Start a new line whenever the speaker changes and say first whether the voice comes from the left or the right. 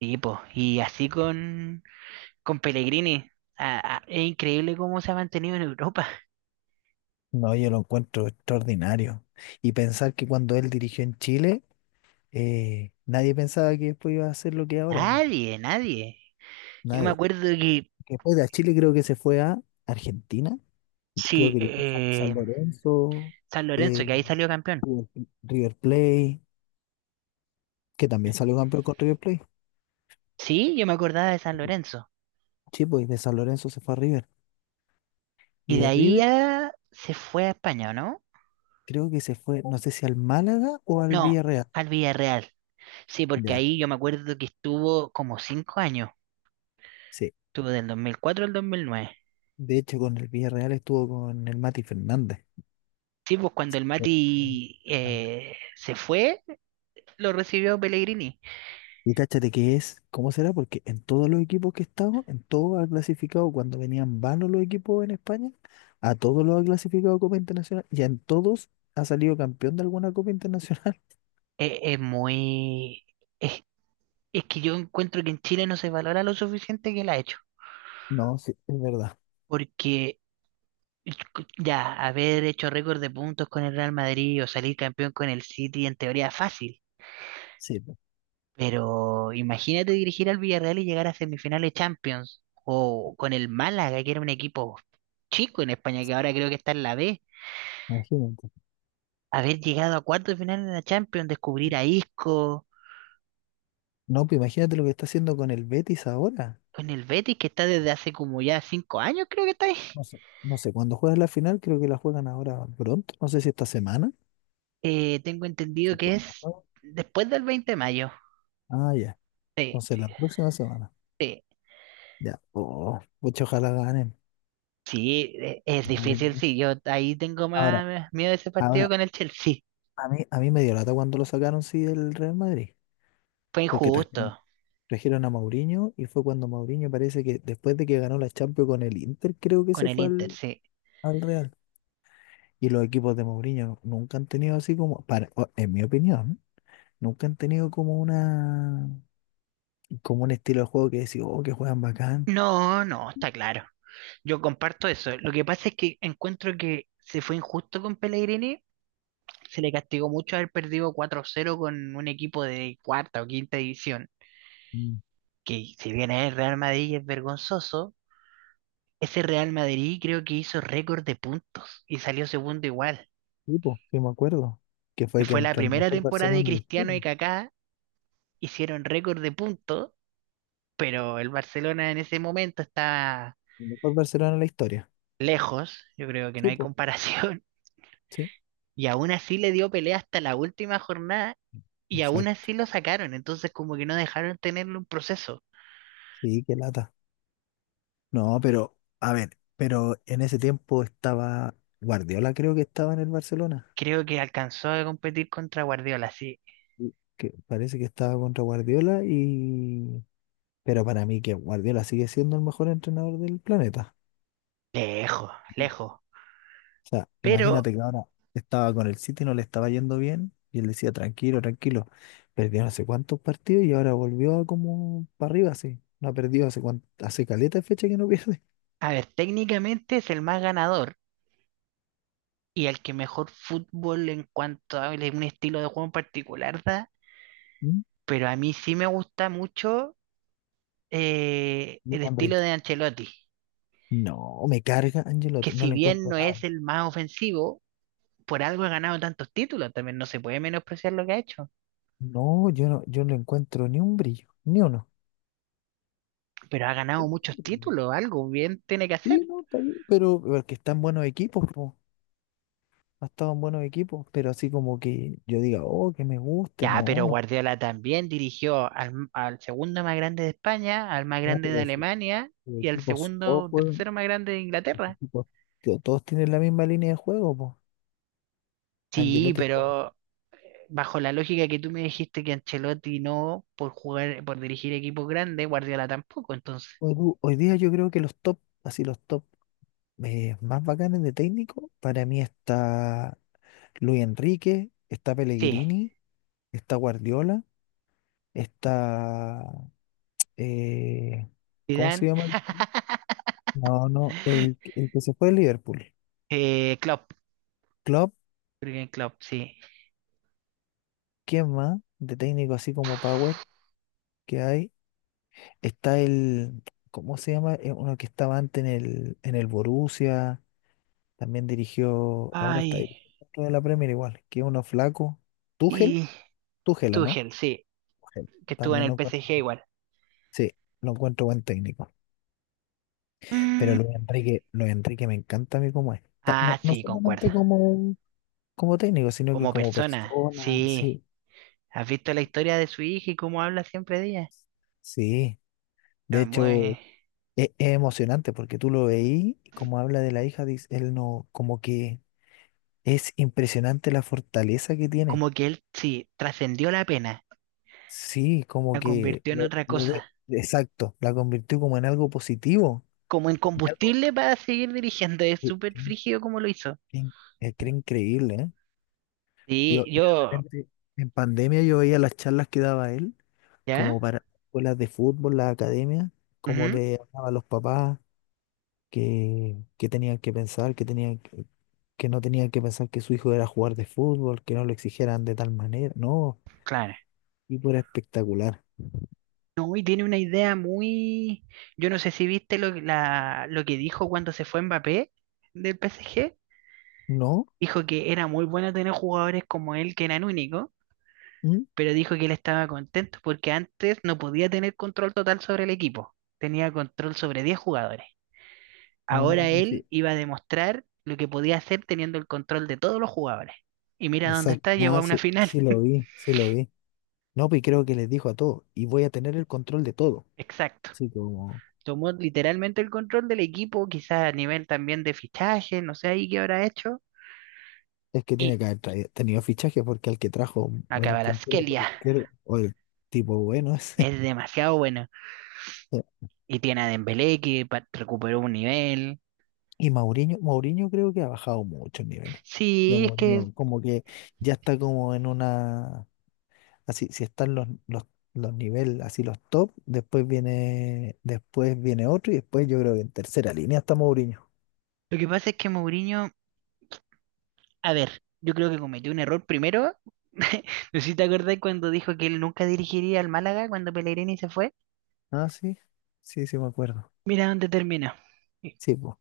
right: Sí, po. Y así con Pellegrini. Es increíble cómo se ha mantenido en Europa.
left: No, yo lo encuentro extraordinario. Y pensar que cuando él dirigió en Chile, nadie pensaba que después iba a hacer lo que es ahora, po.
right: Nadie, nadie. Yo me
left: Nadie.
right: acuerdo que
left: Después de Chile creo que se fue a Argentina, creo
right: sí,
left: que dirigió San Lorenzo,
right: San Lorenzo,
left: eh,
right: que ahí salió campeón.
left: River River Plate, que también salió campeón con River Plate.
right: Sí, yo me acordaba de San Lorenzo.
left: Sí, pues de San Lorenzo se fue a River. Y
right: Y de
left: de
right: ahí
left: River
right: ya se fue a España, ¿o no?
left: creo que se fue, no sé si al Málaga o al
right: No,
left: Villarreal.
right: al Villarreal. Sí, porque
left: Ya,
right: ahí yo me acuerdo que estuvo como cinco años.
left: sí.
right: Estuvo del 2004 al 2009.
left: De hecho, con el Villarreal estuvo con el Mati Fernández.
right: Sí, pues
left: Sí.
right: cuando el Mati se fue, lo recibió Pellegrini.
left: Y cáchate que es, ¿cómo será? Porque en todos los equipos que he estado, en todos ha clasificado, cuando venían vanos los equipos en España, a todos los ha clasificado Copa Internacional y en todos ha salido campeón de alguna Copa Internacional.
right: Es muy... Es, es que yo encuentro que en Chile no se valora lo suficiente que la ha hecho.
left: No, sí, es verdad.
right: Porque ya, haber hecho récord de puntos con el Real Madrid o salir campeón con el City en teoría es fácil.
left: Sí, pues,
right: Pero imagínate dirigir al Villarreal y llegar a semifinales Champions. O con el Málaga, que era un equipo chico en España, que ahora creo que está en la B.
left: imagínate.
right: Haber llegado a cuartos de final en la Champions, descubrir a Isco.
left: No, pues imagínate lo que está haciendo con el Betis ahora.
right: Con el Betis, que está desde hace como ya cinco años, creo que está ahí.
left: No sé, no sé, cuando juegan la final, creo que la juegan ahora pronto, no sé si esta semana.
right: Tengo entendido
left: Sí,
right: que
left: cuándo
right: es
left: juegan.
right: después del 20 de mayo.
left: Ah, ya,
right: Sí,
left: entonces la próxima semana.
right: sí,
left: Ya, oh, pucha, ojalá ganen.
right: sí, es difícil,
left: Vale.
right: sí. Yo ahí tengo
left: Ahora,
right: más miedo de ese partido
left: ahora
right: con el Chelsea.
left: a mí me dio lata cuando lo sacaron, sí, del Real Madrid,
right: Fue
left: porque
right: injusto
left: trajeron a Mourinho y fue cuando Mourinho parece que después de que ganó la Champions con el Inter, creo que
right: con
left: se
right: el
left: fue
right: Inter, sí.
left: al Real. Y los equipos de Mourinho nunca han tenido así como, para, en mi opinión, nunca han tenido como como un estilo de juego que decía, oh, que juegan bacán.
right: No, no, está claro. Yo comparto eso. Lo que pasa es que encuentro que se fue injusto con Pellegrini. Se le castigó mucho haber perdido 4-0 con un equipo de cuarta o quinta división,
left: Tipo,
right: que si bien es el Real Madrid y es vergonzoso. Ese Real Madrid creo que hizo récord de puntos y salió segundo igual.
left: sí, po, sí me acuerdo, que
right: Y
left: fue que
right: fue la
left: entró el
right: primera
left: mejor
right: temporada de
left: Barcelona en la
right: Cristiano
left: historia.
right: y Kaká, hicieron récord de puntos, pero el Barcelona en ese momento estaba
left: El mejor Barcelona en la historia.
right: lejos, yo creo que no
left: Sí,
right: hay
left: po,
right: comparación,
left: sí,
right: y aún así le dio pelea hasta la última jornada, y aún
left: exacto.
right: así lo sacaron, entonces como que no dejaron tenerle un proceso.
left: Sí, qué lata. No, pero, a ver, pero en ese tiempo estaba Guardiola, creo que estaba en el Barcelona.
right: Creo que alcanzó a competir contra Guardiola, sí,
left: Sí. Que parece que estaba contra Guardiola y… Pero para mí que Guardiola sigue siendo el mejor entrenador del planeta.
right: lejos,
left: O
right: lejos.
left: sea,
right: Pero,
left: imagínate que ahora estaba con el City, no le estaba yendo bien y él decía, tranquilo, tranquilo. Perdió no sé cuántos partidos y ahora volvió a como para arriba, así. No ha perdido hace cuánto, hace caleta de fecha que no pierde.
right: a ver, técnicamente es el más ganador y al que mejor fútbol en cuanto a un estilo de juego en particular da,
left: ¿Mm?
right: pero a mí sí me gusta mucho
left: Luis
right: el estilo
left: Enrique.
right: de Ancelotti,
left: No, me carga
right: que
left: Angelotti, no
right: si
left: le
right: bien
left: encuentro
right: no es
left: nada.
right: el más ofensivo, por algo ha ganado tantos títulos, también no se puede menospreciar lo que ha hecho,
left: No, yo no le encuentro ni un brillo, ni uno.
right: pero ha ganado muchos títulos, algo bien tiene que hacer.
left: Sí, no, está bien, pero porque están buenos equipos, po, ha estado en buenos equipos, pero así como que yo diga, oh, que me guste,
right: Ya,
left: no,
right: pero
left: no,
right: Guardiola también dirigió al segundo más grande de España, al más
left: no,
right: grande de
left: pero
right: Alemania
left: si
right: y al
left: equipos todos
right: segundo,
left: juegan,
right: tercero más grande de Inglaterra.
left: equipos, tío, todos tienen la misma línea de juego, pues.
right: Sí,
left: Angelotti es como,
right: pero bajo la lógica que tú me dijiste que Ancelotti no por jugar, por dirigir equipos grandes, Guardiola tampoco, entonces,
left: hoy, hoy día yo creo que los top, así los top más bacanes de técnico, para mí está Luis Enrique, está
right: sí,
left: Pellegrini, está Guardiola, está eh, ¿cómo se
right: Zidane,
left: llama? No, no, el que se fue de Liverpool.
right: Klopp,
left: Klopp,
right: Jürgen Klopp, sí.
left: ¿quién más? De técnico así como Power que hay. Está ¿cómo se llama? Uno que estaba antes en en el Borussia, también dirigió, ahora está ahí,
right: Ay,
left: otro de la Premier igual, que es uno flaco. Tuchel,
right: y
left: Tuchel, ¿o no?
right: Tuchel, sí,
left: Tuchel.
right: que estuvo en
left: También
right: el
left: lo encuentro,
right: PSG igual.
left: sí, lo encuentro buen técnico. Pero
right: Mm.
left: Luis Enrique, Luis Enrique me encanta a mí como es.
right: Ah,
left: No, no
right: sí, concuerdo.
left: solamente como, como técnico, sino que
right: Como
left: como
right: persona,
left: persona,
right: sí.
left: sí.
right: ¿Has visto la historia de su hija y cómo habla siempre de ella?
left: Sí, de
right: Ah,
left: hecho
right: muy-
left: es, emocionante porque tú lo veí y como habla de la hija, dice, él no, como que es impresionante la fortaleza que tiene.
right: Como que él, sí, trascendió la pena,
left: Sí, como
right: la
left: que
right: convirtió en otra
left: lo ve,
right: cosa.
left: exacto, la convirtió como en algo positivo.
right: Como en
left: En algo
right: combustible para seguir dirigiendo. Es
left: que-
right: súper
left: que-
right: frígido como lo hizo.
left: que- que era increíble, ¿eh?
right: Sí,
left: Yo de
right: yo,
left: repente en pandemia yo veía las charlas que daba él,
right: ¿ya?
left: como para escuelas de fútbol, la academia, como
right: Ujú,
left: le hablaba a los papás que tenían que pensar, que no tenían que pensar que su hijo era jugar de fútbol, que no lo exigieran de tal manera. No,
right: claro.
left: tipo era espectacular.
right: No, y tiene una idea muy... Yo no sé si viste lo que dijo cuando se fue Mbappé del PSG.
left: ¿No?
right: Dijo que era muy bueno tener jugadores como él, que eran únicos,
left: ¿Mm?
right: pero dijo que él estaba contento porque antes no podía tener control total sobre el equipo. Tenía control sobre 10 jugadores.
left: Ah,
right: Ahora
left: sí.
right: él iba a demostrar lo que podía hacer teniendo el control de todos los jugadores. Y mira dónde
left: Exacto.
right: está, llegó a
left: Ah,
right: una
left: sí,
right: final.
left: sí lo vi. No, pues creo que les dijo a todos, y voy a tener el control de todo.
right: Exacto.
left: Así como,
right: Tomó literalmente el control del equipo, quizás a nivel también de fichaje, no sé ahí qué habrá hecho.
left: es que tiene
right: Y
left: que haber tenido fichaje porque al que trajo el puntero
right: Kvaratskhelia
left: por izquierda, o el tipo bueno ese.
right: es demasiado bueno. Y tiene a Dembélé que recuperó un nivel.
left: Y Mourinho, Mourinho creo que ha bajado mucho el nivel. Ya
right: Sí, es que
left: Mourinho como que ya está como en una, así, si están los niveles, así los top, después viene otro y después yo creo que en tercera línea está Mourinho.
right: Mourinho, a ver, yo creo que cometió un error primero. No sé si te acordás cuando dijo que él nunca dirigiría al Málaga cuando Pellegrini se fue.
left: Ah, sí, sí, sí me acuerdo.
right: Mira dónde termina.
left: Sí, pues,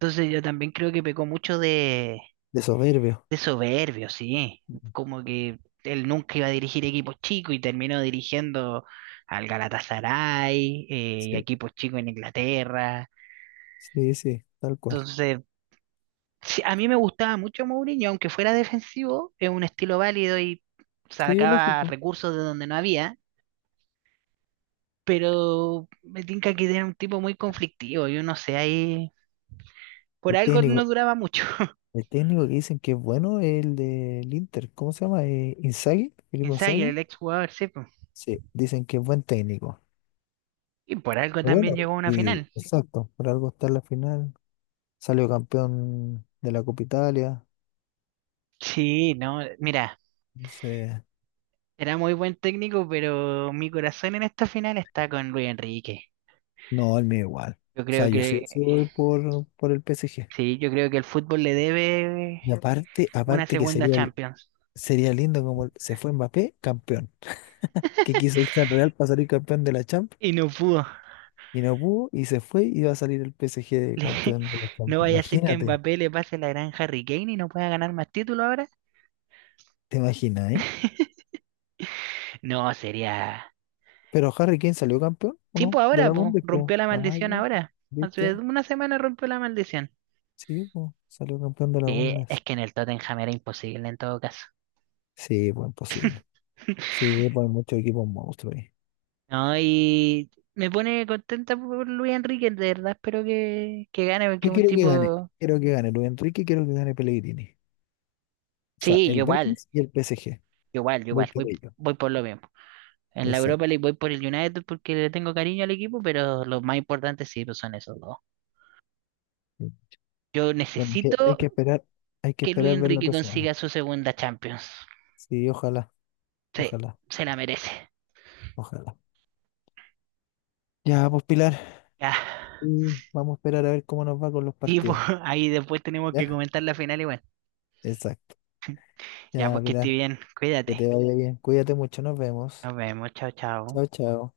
right: Entonces yo también creo que pecó mucho
left: de soberbio.
right: de soberbio, sí.
left: Mm.
right: Como que él nunca iba a dirigir equipos chicos y terminó dirigiendo al Galatasaray, y a
left: Sí,
right: equipos chicos en Inglaterra.
left: sí, sí, tal cual.
right: Entonces, sí, a mí me gustaba mucho Mourinho, aunque fuera defensivo, es un estilo válido y
left: Sí,
right: sacaba
left: lógico.
right: recursos de donde no había, pero me tinca que era un tipo muy conflictivo, yo no sé, ahí por
left: El
right: algo no
left: técnico,
right: duraba mucho.
left: el técnico que dicen que es bueno es el del Inter, ¿cómo se llama? Inzaghi, Filippo
right: Insider,
left: Inzaghi.
right: el ex jugador, sí, po.
left: Sí, dicen que es buen técnico.
right: Y por algo
left: Bueno,
right: también llegó a una
left: y
right: final.
left: exacto, por algo está en la final. Salió campeón de la Copa Italia.
right: Sí, no, mira,
left: Entonces,
right: era muy buen técnico, pero mi corazón en esta final está con Luis Enrique.
left: no, el mío igual.
right: Yo
left: O sea,
right: creo
left: yo sí,
right: que,
left: sí voy por el P S G
right: sí, yo creo que el fútbol le debe
left: Y aparte,
right: una
left: aparte que
right: segunda
left: sería,
right: Champions.
left: sería lindo como se fue Mbappé campeón. Que quiso irse al Real para salir campeón de la Champions
right: Y no pudo.
left: y no pudo y se fue y va a salir el P PSG de
right: Le-
left: campeón de la
right: no
left: Champions.
right: vaya a ser que a
left: Imagínate,
right: Mbappé le pase la gran Harry Kane y no pueda ganar más títulos ahora.
left: te imaginas, ¿eh?
right: No, sería.
left: Pero Harry Kane salió campeón, ¿o
right: Sí,
left: no?
right: pues
left: De
right: ahora,
left: la
right: pues,
left: Bundesliga.
right: rompió la
left: Ah,
right: maldición
left: ya,
right: ahora. Hace
left: ¿viste?
right: una semana rompió la maldición.
left: Sí, po, salió campeón de la
right: Sí, es
left: Bundesliga.
right: que en el Tottenham era imposible en todo caso.
left: Sí, pues imposible. Sí, pues hay muchos equipos monstruos ahí.
right: No, y me pone contenta por Luis Enrique, de verdad espero que gane, porque
left: Yo
right: es un
left: quiero que gane.
right: tipo.
left: Quiero que gane Luis Enrique, quiero que gane Pellegrini. O sea,
right: Sí,
left: el
right: yo igual,
left: Betis y el PSG.
right: yo igual, yo
left: Voy
right: igual,
left: por
right: voy,
left: ello.
right: voy por lo mismo. En la Europa
left: Exacto.
right: le voy por el United porque le tengo cariño al equipo, pero los más importantes sí pues son esos dos. Yo
left: Bueno, que
right: necesito
left: hay que
right: que Luis
left: esperar ver la
right: Enrique
left: otra semana.
right: consiga su segunda Champions.
left: Sí, ojalá,
right: Sí,
left: ojalá,
right: se la merece.
left: ojalá. Ya, pues Pilar,
right: Ya.
left: y vamos a esperar a ver cómo nos va con los
right: Y pues,
left: partidos.
right: ahí después tenemos que
left: ¿Ya?
right: comentar la final igual.
left: Exacto.
right: Ya,
left: Ya,
right: pues que esté
left: Pilar,
right: bien,
left: que te
right: cuídate.
left: vaya bien. Cuídate mucho, nos vemos.
right: Nos vemos, chao, chao.
left: Chao, chao.